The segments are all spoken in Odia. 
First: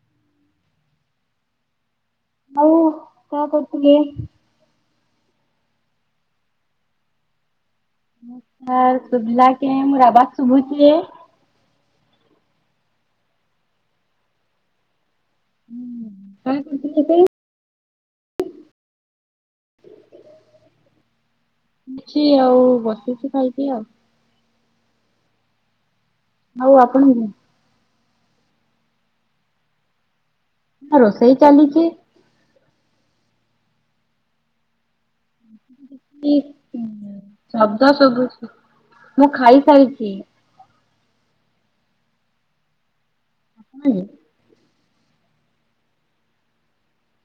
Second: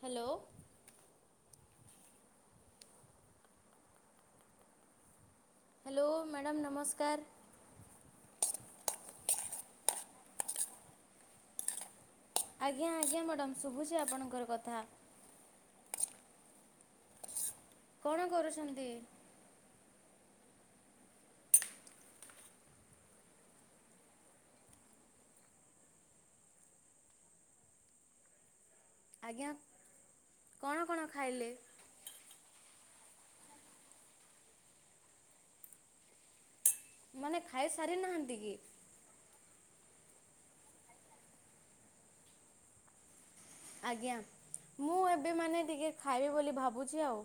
ହ୍ୟାଲୋ ଆଉ କଣ କରୁଥିଲେ? ହ୍ୟାଲୋ ମ୍ୟାଡ଼ାମ ନମସ୍କାର। ନମସ୍କାର ସୁୁଭିଲ କେ ମୁୁରବାଦ ସୁବୁଛି। ଆଜ୍ଞା ଆଜ୍ଞା ମ୍ୟାଡ଼ମ୍ ଶୁଭୁଛି ଆପଣଙ୍କର କଥା। ହଁ କ କରଥିଲ ସେ କଣ କରୁଛନ୍ତି। କିଛି ଆଉ ବସିୁଛି ଖାଇକି ଆଉ। ଆଉ ଆପଣ ଆଜ୍ଞା କଣ କଣ ନା ରୋଷାଇ ଖାଇଲେ ଚାଲିଚି ମାନେ [unintelligible] ଶବ୍ଦ ଖାଇସାରି ନାହାନ୍ତି ସବୁଛି କି ମୁଁ ଖାଇ ଚାଲିଛି। ଆପଣ? ଆଜ୍ଞା ମୁଁ ଏବେ ମାନେ ଟିକେ ଖାଇବି ବୋଲି ଭାବୁଛି ଆଉ।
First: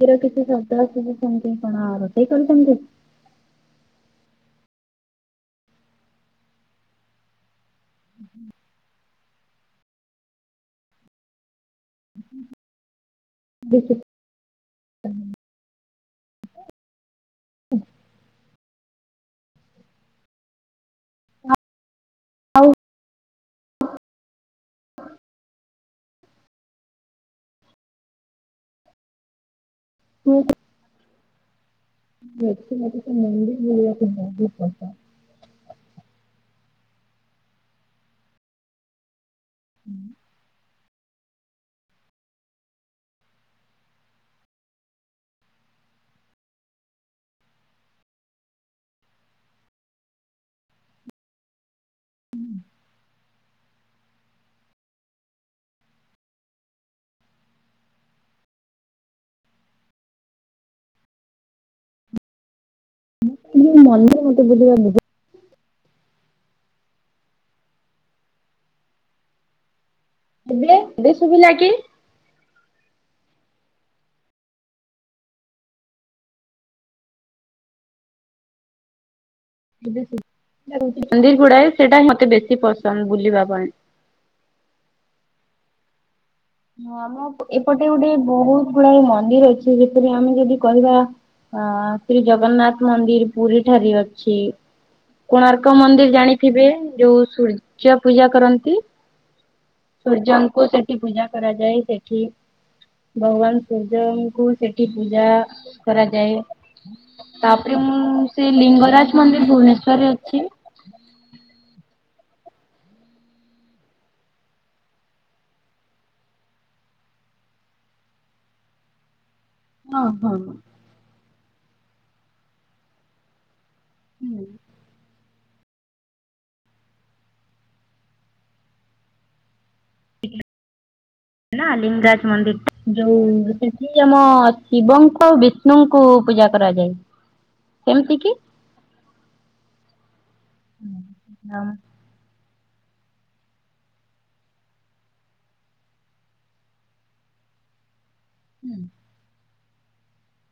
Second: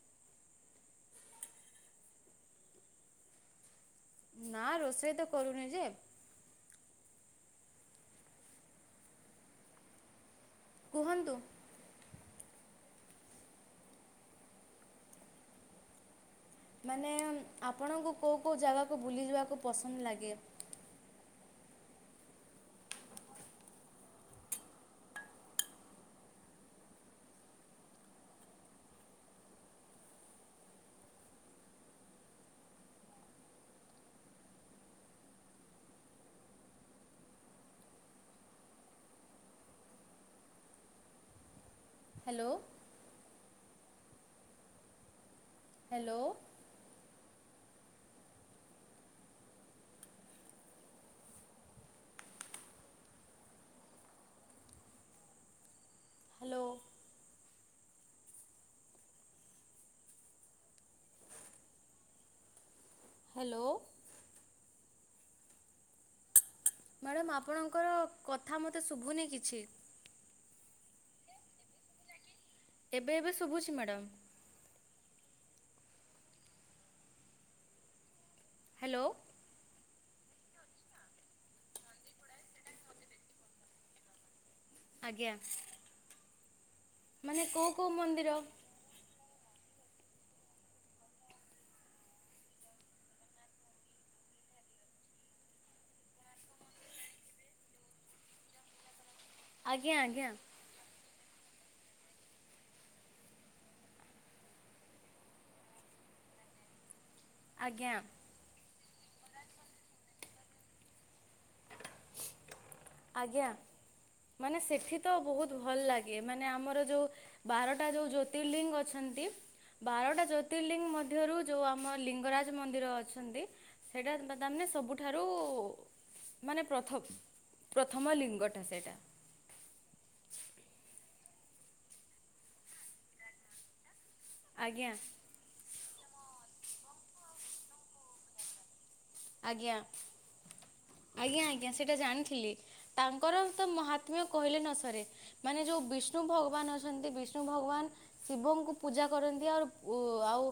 ସେର କିଛି ଶବଦ ଆସଛି କଣ ରୋଷେଇ କରିଛନ୍ତି। ନା ରୋଷେଇ ତ କରୁନି ଯେ ହୁଁ ହୁଁ କୁହନ୍ତୁ। ଦେଖଛି ମାନେ ଆପଣଙ୍କୁ କୋଉ କେଉଁ ଜାଗାକୁ ବୁଲିଯିବାକୁ ପସନ୍ଦ ଲାଗେ ଆଉ ହୁଁ ବେଶୀ ମୋତେ ସେ ମନ୍ଦିର ବୁଲିବାକୁ ବହୁତ ପସନ୍ଦ ହୁଁ ହ୍ୟାଲୋ ହ୍ୟାଲୋ ହ୍ୟାଲୋ ହ୍ୟାଲୋ ମୁଁ ମନ ମତେ ବୁଝିବାର ମ୍ୟାଡ଼ାମ ଆପଣଙ୍କର କଥା ମତେ ଶୁଭୁନି କିଛି ଏବେ ବେ ଶୁଭିଲା କି? ଏବେ ଏବେ ଶୁଭୁଛି ମ୍ୟାଡ଼ାମ ହ୍ୟାଲୋ। ମନ୍ଦିର ଗୁଡାଏ ସେଟା ମତେ ବେଶୀ ପସନ୍ଦ ବୁଲିବା ପାଇଁ। ଆଜ୍ଞା। ହଁ ଆମ ମାନେ କୋଉ ଏପଟେ କୋଉ ଗୋଟେ ମନ୍ଦିର ବହୁତ ଗୁଡାଏ ମନ୍ଦିର ଅଛି। ଯେପରି ଆମେ ଯଦି କହିବା ଅ ଶ୍ରୀ ଜଗନ୍ନାଥ ମନ୍ଦିର ପୁରୀ ଠାରେ ଅଛି କୋଣାର୍କ ମନ୍ଦିର ଜାଣିଥିବେ ଯୋଉ ସୂର୍ଯ୍ୟ ପୂଜା କରନ୍ତି। ଆଜ୍ଞା ଆଜ୍ଞା ସୂର୍ଯ୍ୟଙ୍କୁ ସେଠି ପୂଜା କରାଯାଏ ସେଠି ଭଗବାନ ସୂର୍ଯ୍ୟଙ୍କୁ ସେଠି ପୂଜା କରାଯାଏ। ତାପରେ ଆଜ୍ଞା ମୁଁ ସେ ଲିଙ୍ଗରାଜ ମନ୍ଦିର ଭୁବନେଶ୍ୱର ରେ କି [inaudible] ଆଜ୍ଞା ମାନେ ସେଠି ତ ବହୁତ ଭଲ ଲାଗେ ମାନେ ଆମର ଯୋଉ ବାରଟା ଯୋଉ ଜ୍ୟୋତିର୍ଲିଙ୍ଗ ଅଛନ୍ତି। ହଁ ବାରଟା ହଁ। ଜ୍ୟୋତିର୍ଲିଙ୍ଗ ମଧ୍ୟରୁ ଯୋଉ ଆମ ଲିଙ୍ଗରାଜ ମନ୍ଦିର ଅଛନ୍ତି। ସେଇଟା ହୁଁ [unintelligible] ସବୁଠାରୁ ରୁ ମାନେ ପ୍ରଥମ। ପ୍ରଥମ ଲିଙ୍ଗଟା ସେଇଟା। ନା ଲିଙ୍ଗରାଜ ମନ୍ଦିର ଯୋଉ ଅଛି ଆମ ଆଜ୍ଞା ଶିବଙ୍କ ଆଉ ବିଷ୍ଣୁଙ୍କ କୁ ପୂଜା କରାଯାଏ କେମିତି କି? ଆଜ୍ଞା [inaudible] ଆଜ୍ଞା ଆଜ୍ଞା ସେଇଟା ଜାଣିଥିଲି। ତାଙ୍କର ତ ମହାତ୍ମ୍ୟ କହିଲେ ନ ସରେ ମାନେ ଯୋଉ ବିଷ୍ଣୁ ଭଗବାନ ଅଛନ୍ତି ବିଷ୍ଣୁ ଭଗବାନ ଶିବଙ୍କୁ ପୂଜା କରନ୍ତି ଆଉ ଉ ଆଉ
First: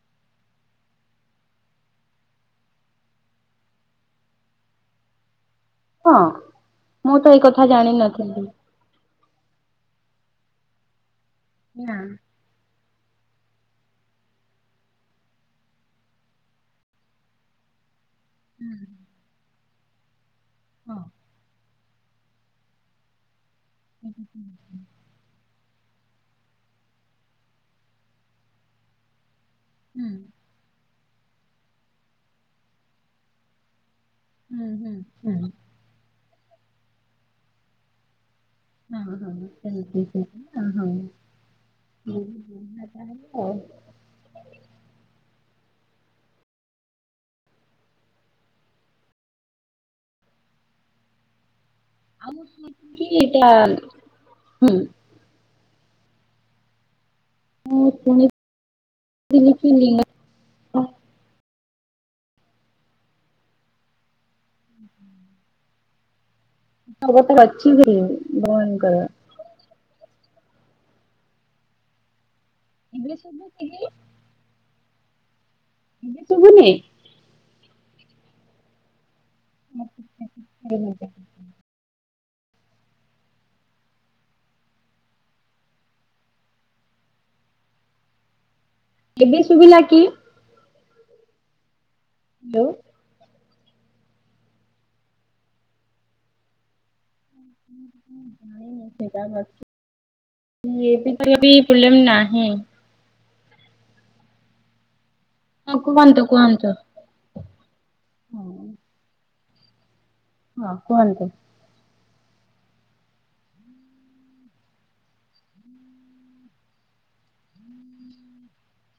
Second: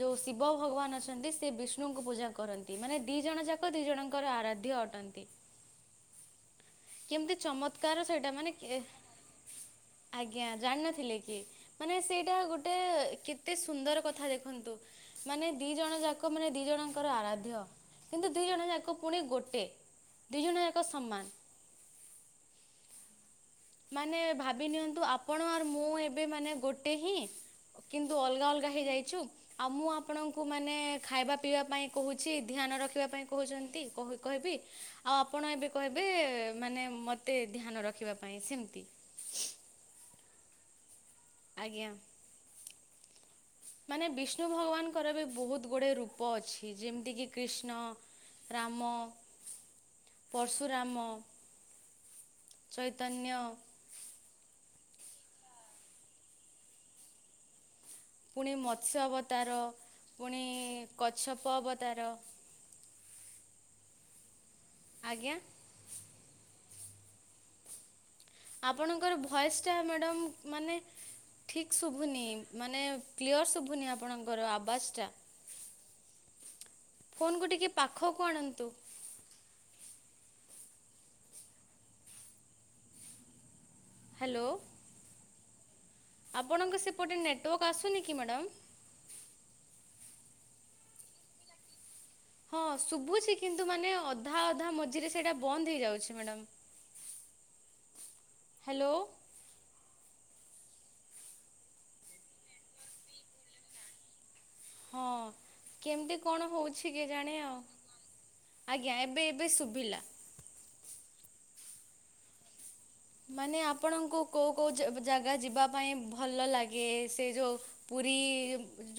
ଯୋଉ ଶିବ ଭଗବାନ ଅଛନ୍ତି ସେ ବିଷ୍ଣୁଙ୍କୁ ପୂଜା କରନ୍ତି। ମାନେ ଦି ଜଣ ଯାକ ଦି ଜଣଙ୍କର ଆରାଧ୍ୟ ଅଟନ୍ତି। ହଁ। ମୁଁ ତ କେମିତି ଏଇ କଥା ଚମତ୍କାର ସେଇଟା ଜାଣିନଥିଲି। ମାନେ ଆଜ୍ଞା ଜାଣିନଥିଲେ ନା ମାନେ ସେଇଟା ଗୋଟେ ଟେ କେତେ ସୁନ୍ଦର କଥା ଦେଖନ୍ତୁ ମାନେ ଦି ଜଣ ଯାକ ମାନେ ଦି ଜଣଙ୍କର ଆରାଧ୍ୟ। କିନ୍ତୁ ଦି ଜଣ ଯାକ ପୁଣି ଗୋଟେ। ଦୁଇ ଜଣ ହଁ ସମାନ। ମାନେ ଭାବି ନିଅନ୍ତୁ ଆପଣ ଅ ମୁଁ ଏବେ ମାନେ ଗୋଟେ ହିଁ କିନ୍ତୁ ଅଲଗା ଅଲଗା ହେଇ ଯାଇଚୁ ଆଉ ମୁଁ ହୁଁ ଆପଣଙ୍କୁ ମାନେ ଖାଇବା ପିଇବା ପାଇଁ କହୁଛି ଧ୍ୟାନ ରଖିବା ପାଇଁ କହୁଛନ୍ତି କହୁ କହିବି ହୁଁ ହୁଁ ଆଉ ହୁଁ ଆପଣ ଏବେ କହିବେ ଏ ମାନେ ମତେ ଧ୍ୟାନ ରଖିବା ପ୍ ହଁ ହଁ ହଁ ହଁ ହଁ। ଆଜ୍ଞା ହଁ ହଁ। ମାନେ ବିଷ୍ଣୁ ଭଗବାନଙ୍କର ବି ବହୁତ୍ ଗୋଟେ ରୂପ ଅଛି ଯେମିତି କି କ୍ରୀଷ୍ଣ ରାମ ପର୍ଶୁରାମ ଆଉ ଚୈତନ୍ୟ ଏଇଟା ହୁଁ ମୁଁ ଶୁଣିଥିଲି ପୁଣି ମତ୍ସ୍ୟ ଅବତାର କି ଲିଙ୍ଗ ପୁଣି କଛପ ଅବ ତାର ଆଜ୍ଞା। ବ ତ ଅଛିି ହ [inaudible] ଆପଣଙ୍କର ଭଏସ ଟା ମା ଡମକ ମାନେ ଠିକ ଶୁଭୁନି। ମାନେ ଏବେ କ୍ଲିଅର ଶୁଭୁଚି ସୁଭୁନି ଆପଣଙ୍କର ଆବାଜ୍ ଚା ସୁବୁନି। ଫୋନ କୁ ଟିକେ ପାଖକୁ ଆଣନ୍ତୁ। I [inaudible] hello. ଆପଣଙ୍କ ସେପଟେ ନେଟୱାକ ଆସୁନି କି ମ୍ୟାଡ଼ାମ। ଏବେ ଶୁଭିଲା କି? ହଁ ହ୍ୟାଲୋ। ନାଇଁ ଶୁଭୁଛି କି୍ କିନ୍ତୁ ମାନେ ଅଧା ଅଧା ମଝିରେ ସେଇଟା ବନ୍ଦ ହେଇଯାଉଛି ମ୍ୟାଡମ୍। ଜାଣି ସେ କଛ [inaudible] ଏ ବିି ତ ବି ପୁଲମ ନାହିଁ [inaudible] ହଁଅ। ହଁ କେମିତି କୁହନ୍ତୁ କଣ କୁହନ୍ତୁ। ହଉଛି କେଜାଣି ଆଉ ହଁ ଆଜ୍ଞା ଏବେ ଏବେ ଶୁଭିଲା। ହଁ କୁହନ୍ତୁ। ମାନେ ଆପଣଙ୍କୁ କଉ କଉ ଜାଗା ଯିବା ପାଇଁ ଭଲ ଲାଗେ ସେ ଯୋଉଁ ପୁରୀ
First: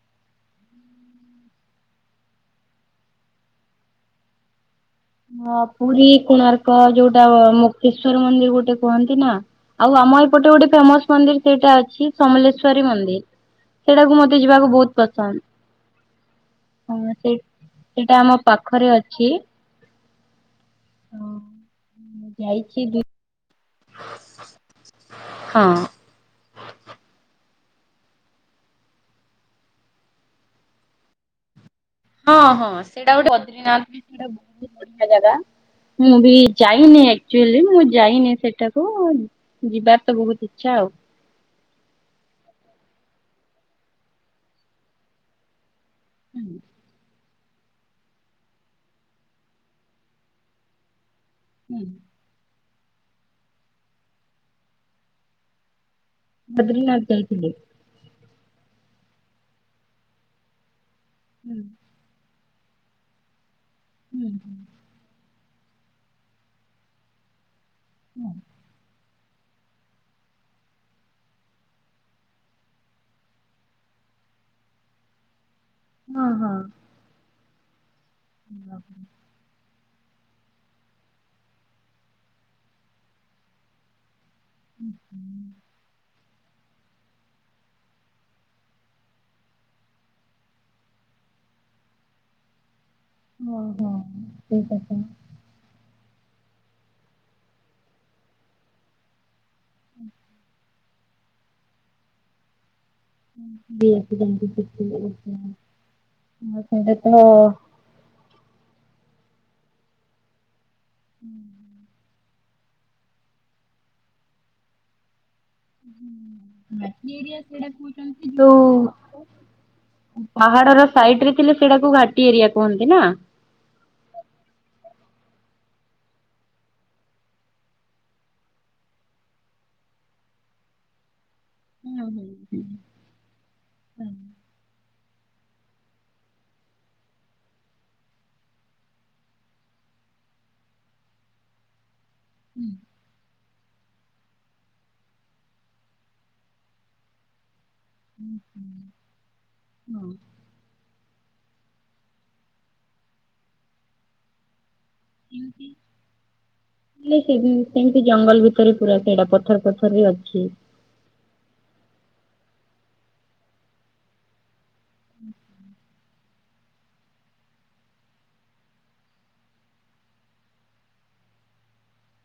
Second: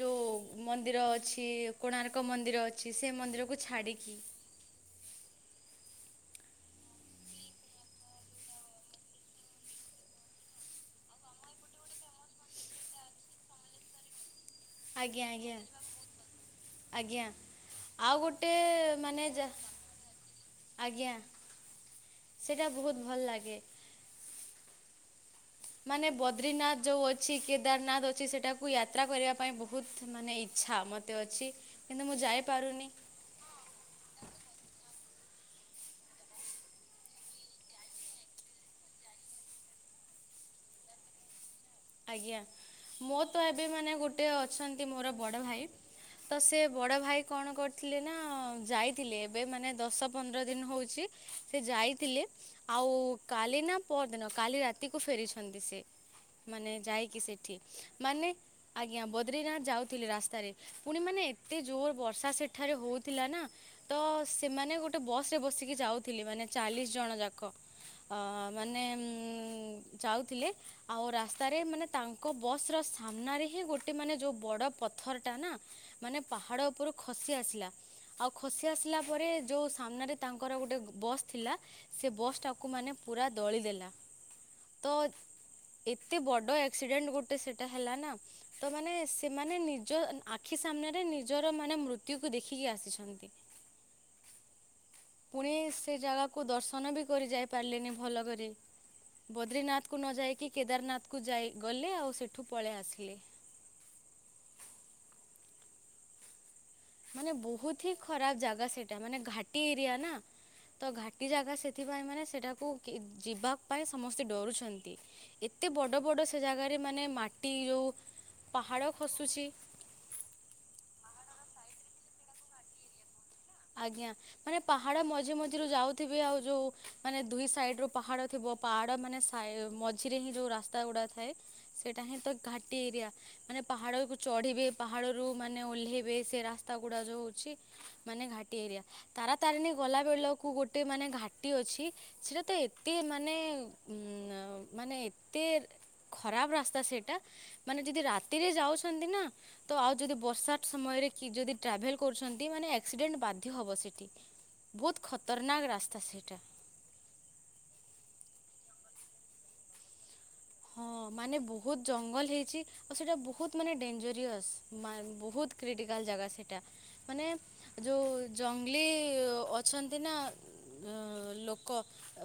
ଯୋଉଁ ମନ୍ଦିର ଅଛି, କୋଣାର୍କ ମନ୍ଦିର ଅଛି, ସେ ମନ୍ଦିରକୁ ଛାଡ଼ିକି। ହଁ ପୁରୀ କୋଣାର୍କ ଯୋଉଟା ମୁକ୍ତେଶ୍ଵର ମନ୍ଦିର ଗୋଟେ କୁହନ୍ତି ନା ଆଉ ଆମ ଏପଟେ ଗୋଟେ ଫେମସ ମନ୍ଦିର ସେଇଟା ଅଛି ସମଲେଶ୍ଵରୀ ମନ୍ଦିର ସେଇଟାକୁ ମତେ। ତେ ଯିବାକୁ ବହୁତ ଆଜ୍ଞା ପସନ୍ଦ ଆଜ୍ଞା ହଁ ଆଜ୍ଞା ସେ ଆଉ ସେଇଟା ଆମ ଗୋଟେ ପାଖରେ ମାନେ ଅଛି। ଯା ଆଜ୍ଞା ସେଟା ବହୁତ ଭଲ ଲାଗେ ହ ମାନେ ବଦ୍ରିନାଥ ଯୋଉ ଅଛି କେ କେଦାରନାଥ ଅଛି ସେଟାକୁ ୟାତ୍ରା କରିବା ପାଇଁ ବହୁତ ମାନେ ଇଛା ମତେ ଅଛି। କିନ୍ତୁ ମୁଁ ହଁ ହଁ ଯାଇପାରୁନି ସେଇଟା ଗୋଟେ ବଦ୍ରୀନାଥ ବି ସେଟା [unintelligible] ଜାଗା ମୁଁ ବି ଯାଇନି ଆକଚୁଆଲି ମୁଁ ଯାଇନି ସେଠାକୁ ଯିବାର ତ ବହୁତ ଇଛା ଆଉ। ଆଜ୍ଞା ମୋ ତ ଏବେ ମାନେ ଗୋଟେ ଅଛନ୍ତି ମୋର ବଡ ଭାଇ। ତ ହୁଁ ସେ ବଡ ଭାଇ କଣ କରିଥିଲେ ନା ଯାଇଥିଲେ ଏବେ ମାନେ ଦଶ ପନ୍ଦର ଦିନ ହଉଛି। ସେ ହୁଁ ଯାଇଥିଲେ। ଆଉ କାଲି ନା ପରଦିନ କାଲି ରାତିକୁ ଫେରିଛନ୍ତି ସେ। ମାନେ ବଦ୍ରିନାଥ ଯାଇକି ଯାଇଥିଲେ? ସେଠି ମାନେ ଆଜ୍ଞା ବଦ୍ରିନାଥ ଯାଉଥିଲେ ରାସ୍ତାରେ ପୁଣି ମାନେ ହୁଁ ଏତେ ଜୋର୍ ବର୍ଷା ସେ ଠାରେ ହଉଥିଲା ନା ତ ହୁଁ ସେମାନେ ଗୋଟେ ବସ୍। ବସିକି ଯାଉଥିଲି ମାନେ ଚାଳିଶ ଜଣ ଯାକ। ଅ ହୁଁ ମାନେ ଉମ ଉ ଯାଉଥିଲେ ଆଉ ରାସ୍ତା ରାସ୍ତାରେ ମାନେ ତାଙ୍କ ବସ ର ସାମ୍ନାରେ ହିଁ ଗୋଟେ ମାନେ ଯୋଉ ବଡ ପଥରଟା ନା ମାନେ ହଁ ହଁ ପାହାଡ ଉପରୁ ଖସି ଆସିଲା। ଆଉ ଖସି ଆସିଲା ପରେ ଯୋଉ ସାମ୍ନାରେ ତାଙ୍କର ଗୋଟେ ବସ୍ ଥିଲା ସେ ବସ୍ ଟାକୁ ମାନେ ପୁରା ଦଳି ଦେଲା। [inaudible] ଏତେ ବଡ ଆକ୍ସିଡେଣ୍ଟ ଗୋଟେ ସେଟା ହେଲା ନା ତ ମାନେ ସେମାନେ ନିଜ ଆଖି ସାମ୍ନାରେ ନିଜର ମାନେ ମୃତ୍ୟୁ କୁ ଦେଖିକି ଆସିଛନ୍ତି। ଓ ହୋ ଠିକ ଅଛି। ପୁଣି ସେ ଜାଗାକୁ ଦର୍ଶନ ବି କରି ଯାଇ ପାରିଲେନି ଭଲ କରି ବଦ୍ରିନାଥ କୁ ନ ଯାଇକି କେଦାରନାଥ କୁ ଯାଇ ଗଲେ ଆଉ ସେଠୁ ପଳେଇ ଆସିଲେ। [unintelligible] [inaudible] ଆ। ମାନେ ବହୁତ ହି ଖରାପ ଜାଗା ସେଇଟା ମାନେ ଘାଟି ଏରିଆ ନା। ତ ଘାଟି ଜାଗା ସେଥିପାଇଁ ମାନେ ସେଟା ଯିବା ପାଇଁ ସମସ୍ତେ ଡରୁଛନ୍ତି ବଡ଼ ବଡ଼ ସେ ଜାଗାରେ ମାନେ ଘାଟି ଏରିଆ ମାଟି ସେଇଟା ଯୋଉ କହୁଛନ୍ତି ପାହାଡ଼ ଖସୁଛି ଯୋଉ ପାହାଡର ସାଇଡରେ ଥିଲେ ସେଇଟାକୁ ଘାଟି ଘାଟି ଏରିଆ କୁହନ୍ତି ନା। ଆଜ୍ଞା ମାନେ ପାହାଡ ମଝି ମଝିରୁ ଯାଉଥିବେ ଆଉ ଯୋଉ ମାନେ ଦୁଇ ସାଇଡ ରୁ ପାହାଡ ଥିବ ପାହାଡ ମାନେ ମଝିରେ ହିଁ ଯୋଉ ରାସ୍ତା ଗୁଡା ଥାଏ ହୁଁ ସେଇଟା ହିଁ ହୁଁ ତ ହୁଁ ଘାଟି ଏରିଆ ମାନେ ପାହାଡକୁ ଚଢିବେ ପାହାଡରୁୁ ମାନେ ଓହ୍ଲେଇବେ ସେ ରାସ୍ତା ଗୁଡା ଯୋଉ ଅଛି। ମାନେ ଘାଟି ଏରିଆ ତାର ତାରିଣୀ ଗଲା ବେଳକୁ ଗୋଟେ ମାନେ ଘାଟି ଅଛି। ସେଟା ତ ଏତେ ମାନେ ଉଁ ମାନେ ଏତେ ଖରାପ ରାସ୍ତା ସେଇଟା। ମାନେ ଯଦି ରାତିରେ ଯାଉଛନ୍ତି ନା ତ ଆଉ ହଁ ଯଦି ବର୍ଷା ସମୟରେ କି ଯଦି ଟ୍ରାଭେଲ କରୁଛନ୍ତି ମାନେ ଏ ଆକ୍ସିଡେଣ୍ଟ ବାଧ୍ୟ ହେବ ସେଇଠି ସେମିତି ଜଙ୍ଗଲ ଭିତରେ ପୁରା ସେଡା ପଥର ପଥର ରେ ଅଛି। ହଁ ମାନେ ବହୁତ ଜଙ୍ଗଲ ହେଇଛି ଆଉ ସେଇଟା ବହୁତ ମାନେ ଡେଞ୍ଜରିଅସ ବହୁତ କ୍ରିଟିକାଲ ଜାଗା ସେଟା ମାନେ ଯୋଉ ଜଙ୍ଗଲି ଅଛନ୍ତି ନା ଲୋକ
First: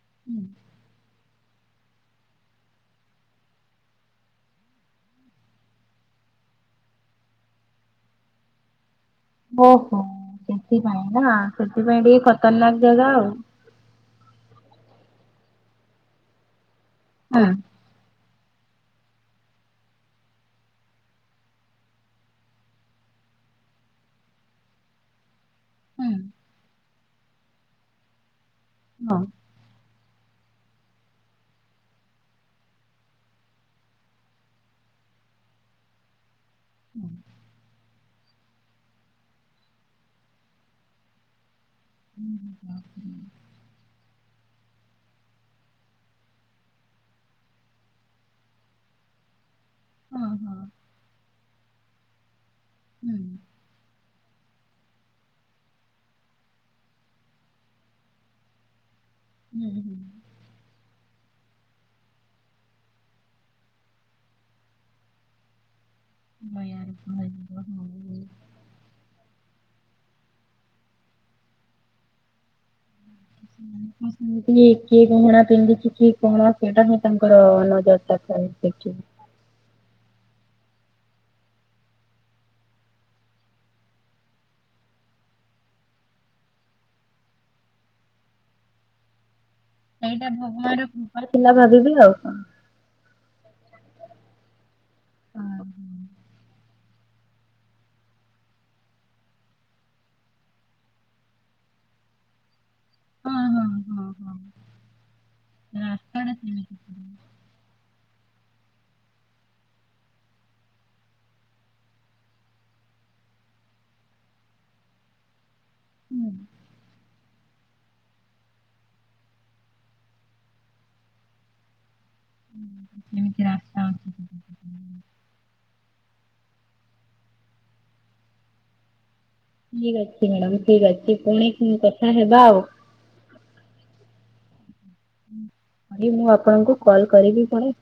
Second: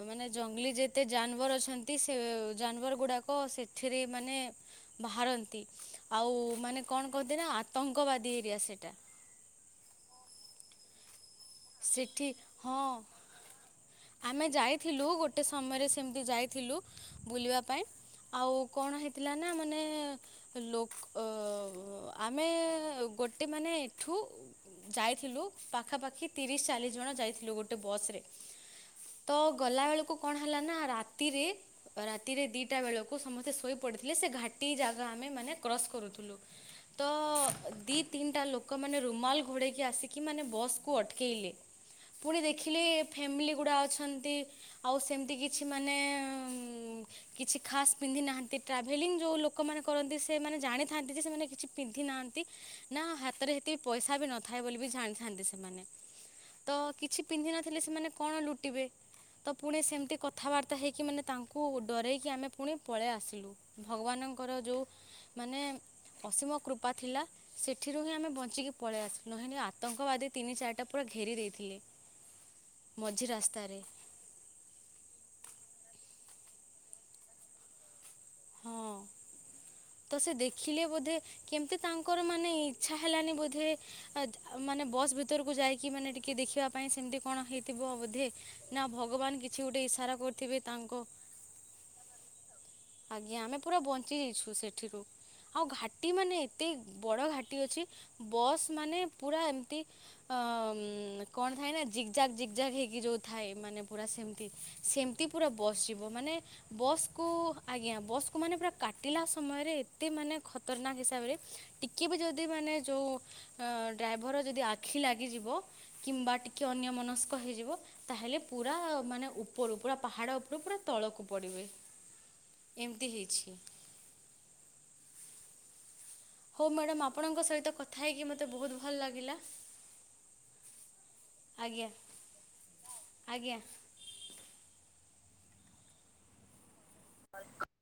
ମାନେ ଜଙ୍ଗଲି ଯେତେ ଯାନବର ଅଛନ୍ତି ସେ ଯାନବର ଗୁଡାକ ଲୋକ ସେଥିରେ ମାନେ ବାହାରନ୍ତି ଆଉ ମାନେ କଣ କହଁନ୍ତି ନା ଆତଙ୍କବାଦୀ ଏରିଆ ସେଟା। ଓହୋ ସେଥିପାଇଁ ନା। ସେଥିପାଇଁ ଟିକେ ସେଠି ହଁ ଖତରନାକ ଜାଗା ଆଉ। ଥିଲୁ ଗୋଟେ ସମୟରେ ସେମିତି ଯାଇଥିଲୁ। ହଁ ବୁଲିବା ପାଇଁ ଆଉ କଣ ହେଇଥିଲା ନା ମାନେ ଲୋକ ଆମେ ଗୋଟେ ମାନେ ଏଠୁ ଯାଇଥିଲୁ ପାଖାପାଖି ଚାଲିଶ ଜଣ ଯାଇଥିଲୁ ଗୋଟେ ବସ ରେ। ହଁ ତ ଗଲା ବେଳକୁ କଣ ହେଲା ନା ରାତିରେ ରାତିରେ ଦିଟା ବେଳକୁ ସମସ୍ତେ ଶୋଇ ପଡିଥିଲେ ସେ ଘାଟି ଜାଗା ଆମେ ମାନେ କ୍ରସ କରୁଥିଲୁ ତ ଦିପ ତିନିଟା ଲୋକମାନେ ରୁମାଲ୍ ଘୋଡ଼େଇକି ଆସିକି ମାନେ ବସ୍କୁ ଅଟକେଇ କିିଲି ପୁଣି ଦେଖିଲେ ଫ୍ୟାମିଲି ଗୁଡା ଅଛନ୍ତି। ଆଉ ସେମିତି କିଛି ମାନେ କିଛି ଖାସ୍ ପିନ୍ଧି ନାହାଁନ୍ତି ଟ୍ରାଭେଲିଂ ଯୋଉ ଲୋକମାନେ କରନ୍ତି ସେମାନେ ହଁ ଜାଣିଥାନ୍ତି ଯେ ସେମାନେ କିଛି ପିନ୍ଧି ନାହାଁନ୍ତି। ନା ହାତରେ ହେତିକି ପଇସା କଥା ବିି ନଥାଏ ବୋଲି ବି ଜାଣିଥାନ୍ତି ସେମାନେ ତ କିଛି ପିନ୍ଧି ନଥିଲେ ସେମାନେ କଣ ଲୁଟିବେ? ତ ପୁଣି ସେମିତି ଦୟାରେ କଥାବାର୍ତ୍ତା ହେଇକି କି ମାନେ ତାଙ୍କୁ ଡରାଇକି ଆମେ ପୁଣି ପଳେଇ ଆସିଲୁ ଭଗବାନଙ୍କର ଯେଉଁ ମାନେ ଅସୀମ କୃପା ଥିଲା କୁହାଯିବ ସେଥିରୁ ହିଁ ହଁ। ଆମେ ବଞ୍ଚିକି ପଳେଇ ଆସୁୁ ନହେଲେ ଆତଙ୍କବାଦୀ ତିିନି ଚାରି ଟା ପୁରା ଘେରି ଦେଇଥିଲେ ମଝି [unintelligible] ରାସ୍ତାରେ କଣ ସେଇଟା ହିଁ ତାଙ୍କର ନଜର ଟା ହଁ ଦେଖ ତ ସେ ଦେଖିଲେ ବୋଧେ କେମିତି ତାଙ୍କର ମାନେ ଇଚ୍ଛା ହେଲାନି ବୋଧେ ମାନେ ବସ୍ ଭିତରକୁ ଯାଇକି ମାନେ ଟିକେ ଦେଖିବା ପାଇଁ ସେମତି କଣ ହେଇଥିବ ବୋଧେ ନା ଭଗବାନ କି ସେଇଟା ଭଗବାନର କୃପା ଥିଲା ଭାବିବି ଆଉ କଣ। ଆଜ୍ଞା ଆମେ ପୁରା ବଞ୍ଚି ଯାଇଛୁ ସେଠିରୁ ଆଉ ଘାଟି ମାନେ ଏତେ ବଡ଼ ଘାଟି ଅଛି ବସ୍ ମାନେ ପୁରା ଏମିତି କଣ ଥାଏ ନା ଜିଗ୍ ଜାକ ଜିଗ୍ଜାକ ହେଇକି ଯୋଉ ହଁ ଥାଏ ହଁ ମାନେ ପୁରା ହଁ ହଁ ସେମିତି ସେମିତି ପୁରା ବସ୍ ଯିବ ରାସ୍ତାଟା ମାନେ ସେମିତି ବସ୍ ଥିବ କୁ ଆଜ୍ଞା ବସ୍ କୁ ମାନେ ପୁରା କାଟିଲା ସମୟରେ ଏତେ ମାନେ ଖତରନାକ ହିସାବରେ ଟିକେ ବି ଯଦି ମାନେ ଯୋଉ ଡ୍ରାଇଭର ଯଦି ଆଖି ଲାଗିଯିବ କିମ୍ବା ଟିକେ ଅନ୍ୟ ମନସ୍କ ହେଇଯିବ ତାହେଲେ ପୁରା ମାନେ ଉପରୁ ପୁରା ପାହାଡ ଉପରୁ ପୁରା ତଳକୁ ପଡିବେ। ଏମତି ସେମିତି ହେଇଛି। ରାସ୍ତା ଅଛି ସେଠି। ହଉ ମ୍ୟାଡାମ ଆପଣଙ୍କ ସହିତ କଥା ହେଇକି ମତେ ବହୁତ ଭଲ ଲାଗିଲା ଠିକ ଅଛି ମ୍ୟାଡାାମ ଠିକ ଅଛି ପୁଣି ଆଜ୍ଞା କଥା ହେବା ଆଉ। ଆଜ୍ଞା ଆ ମୁଁ ଆପଣଙ୍କୁ କଲ କରିବି ପୁଣି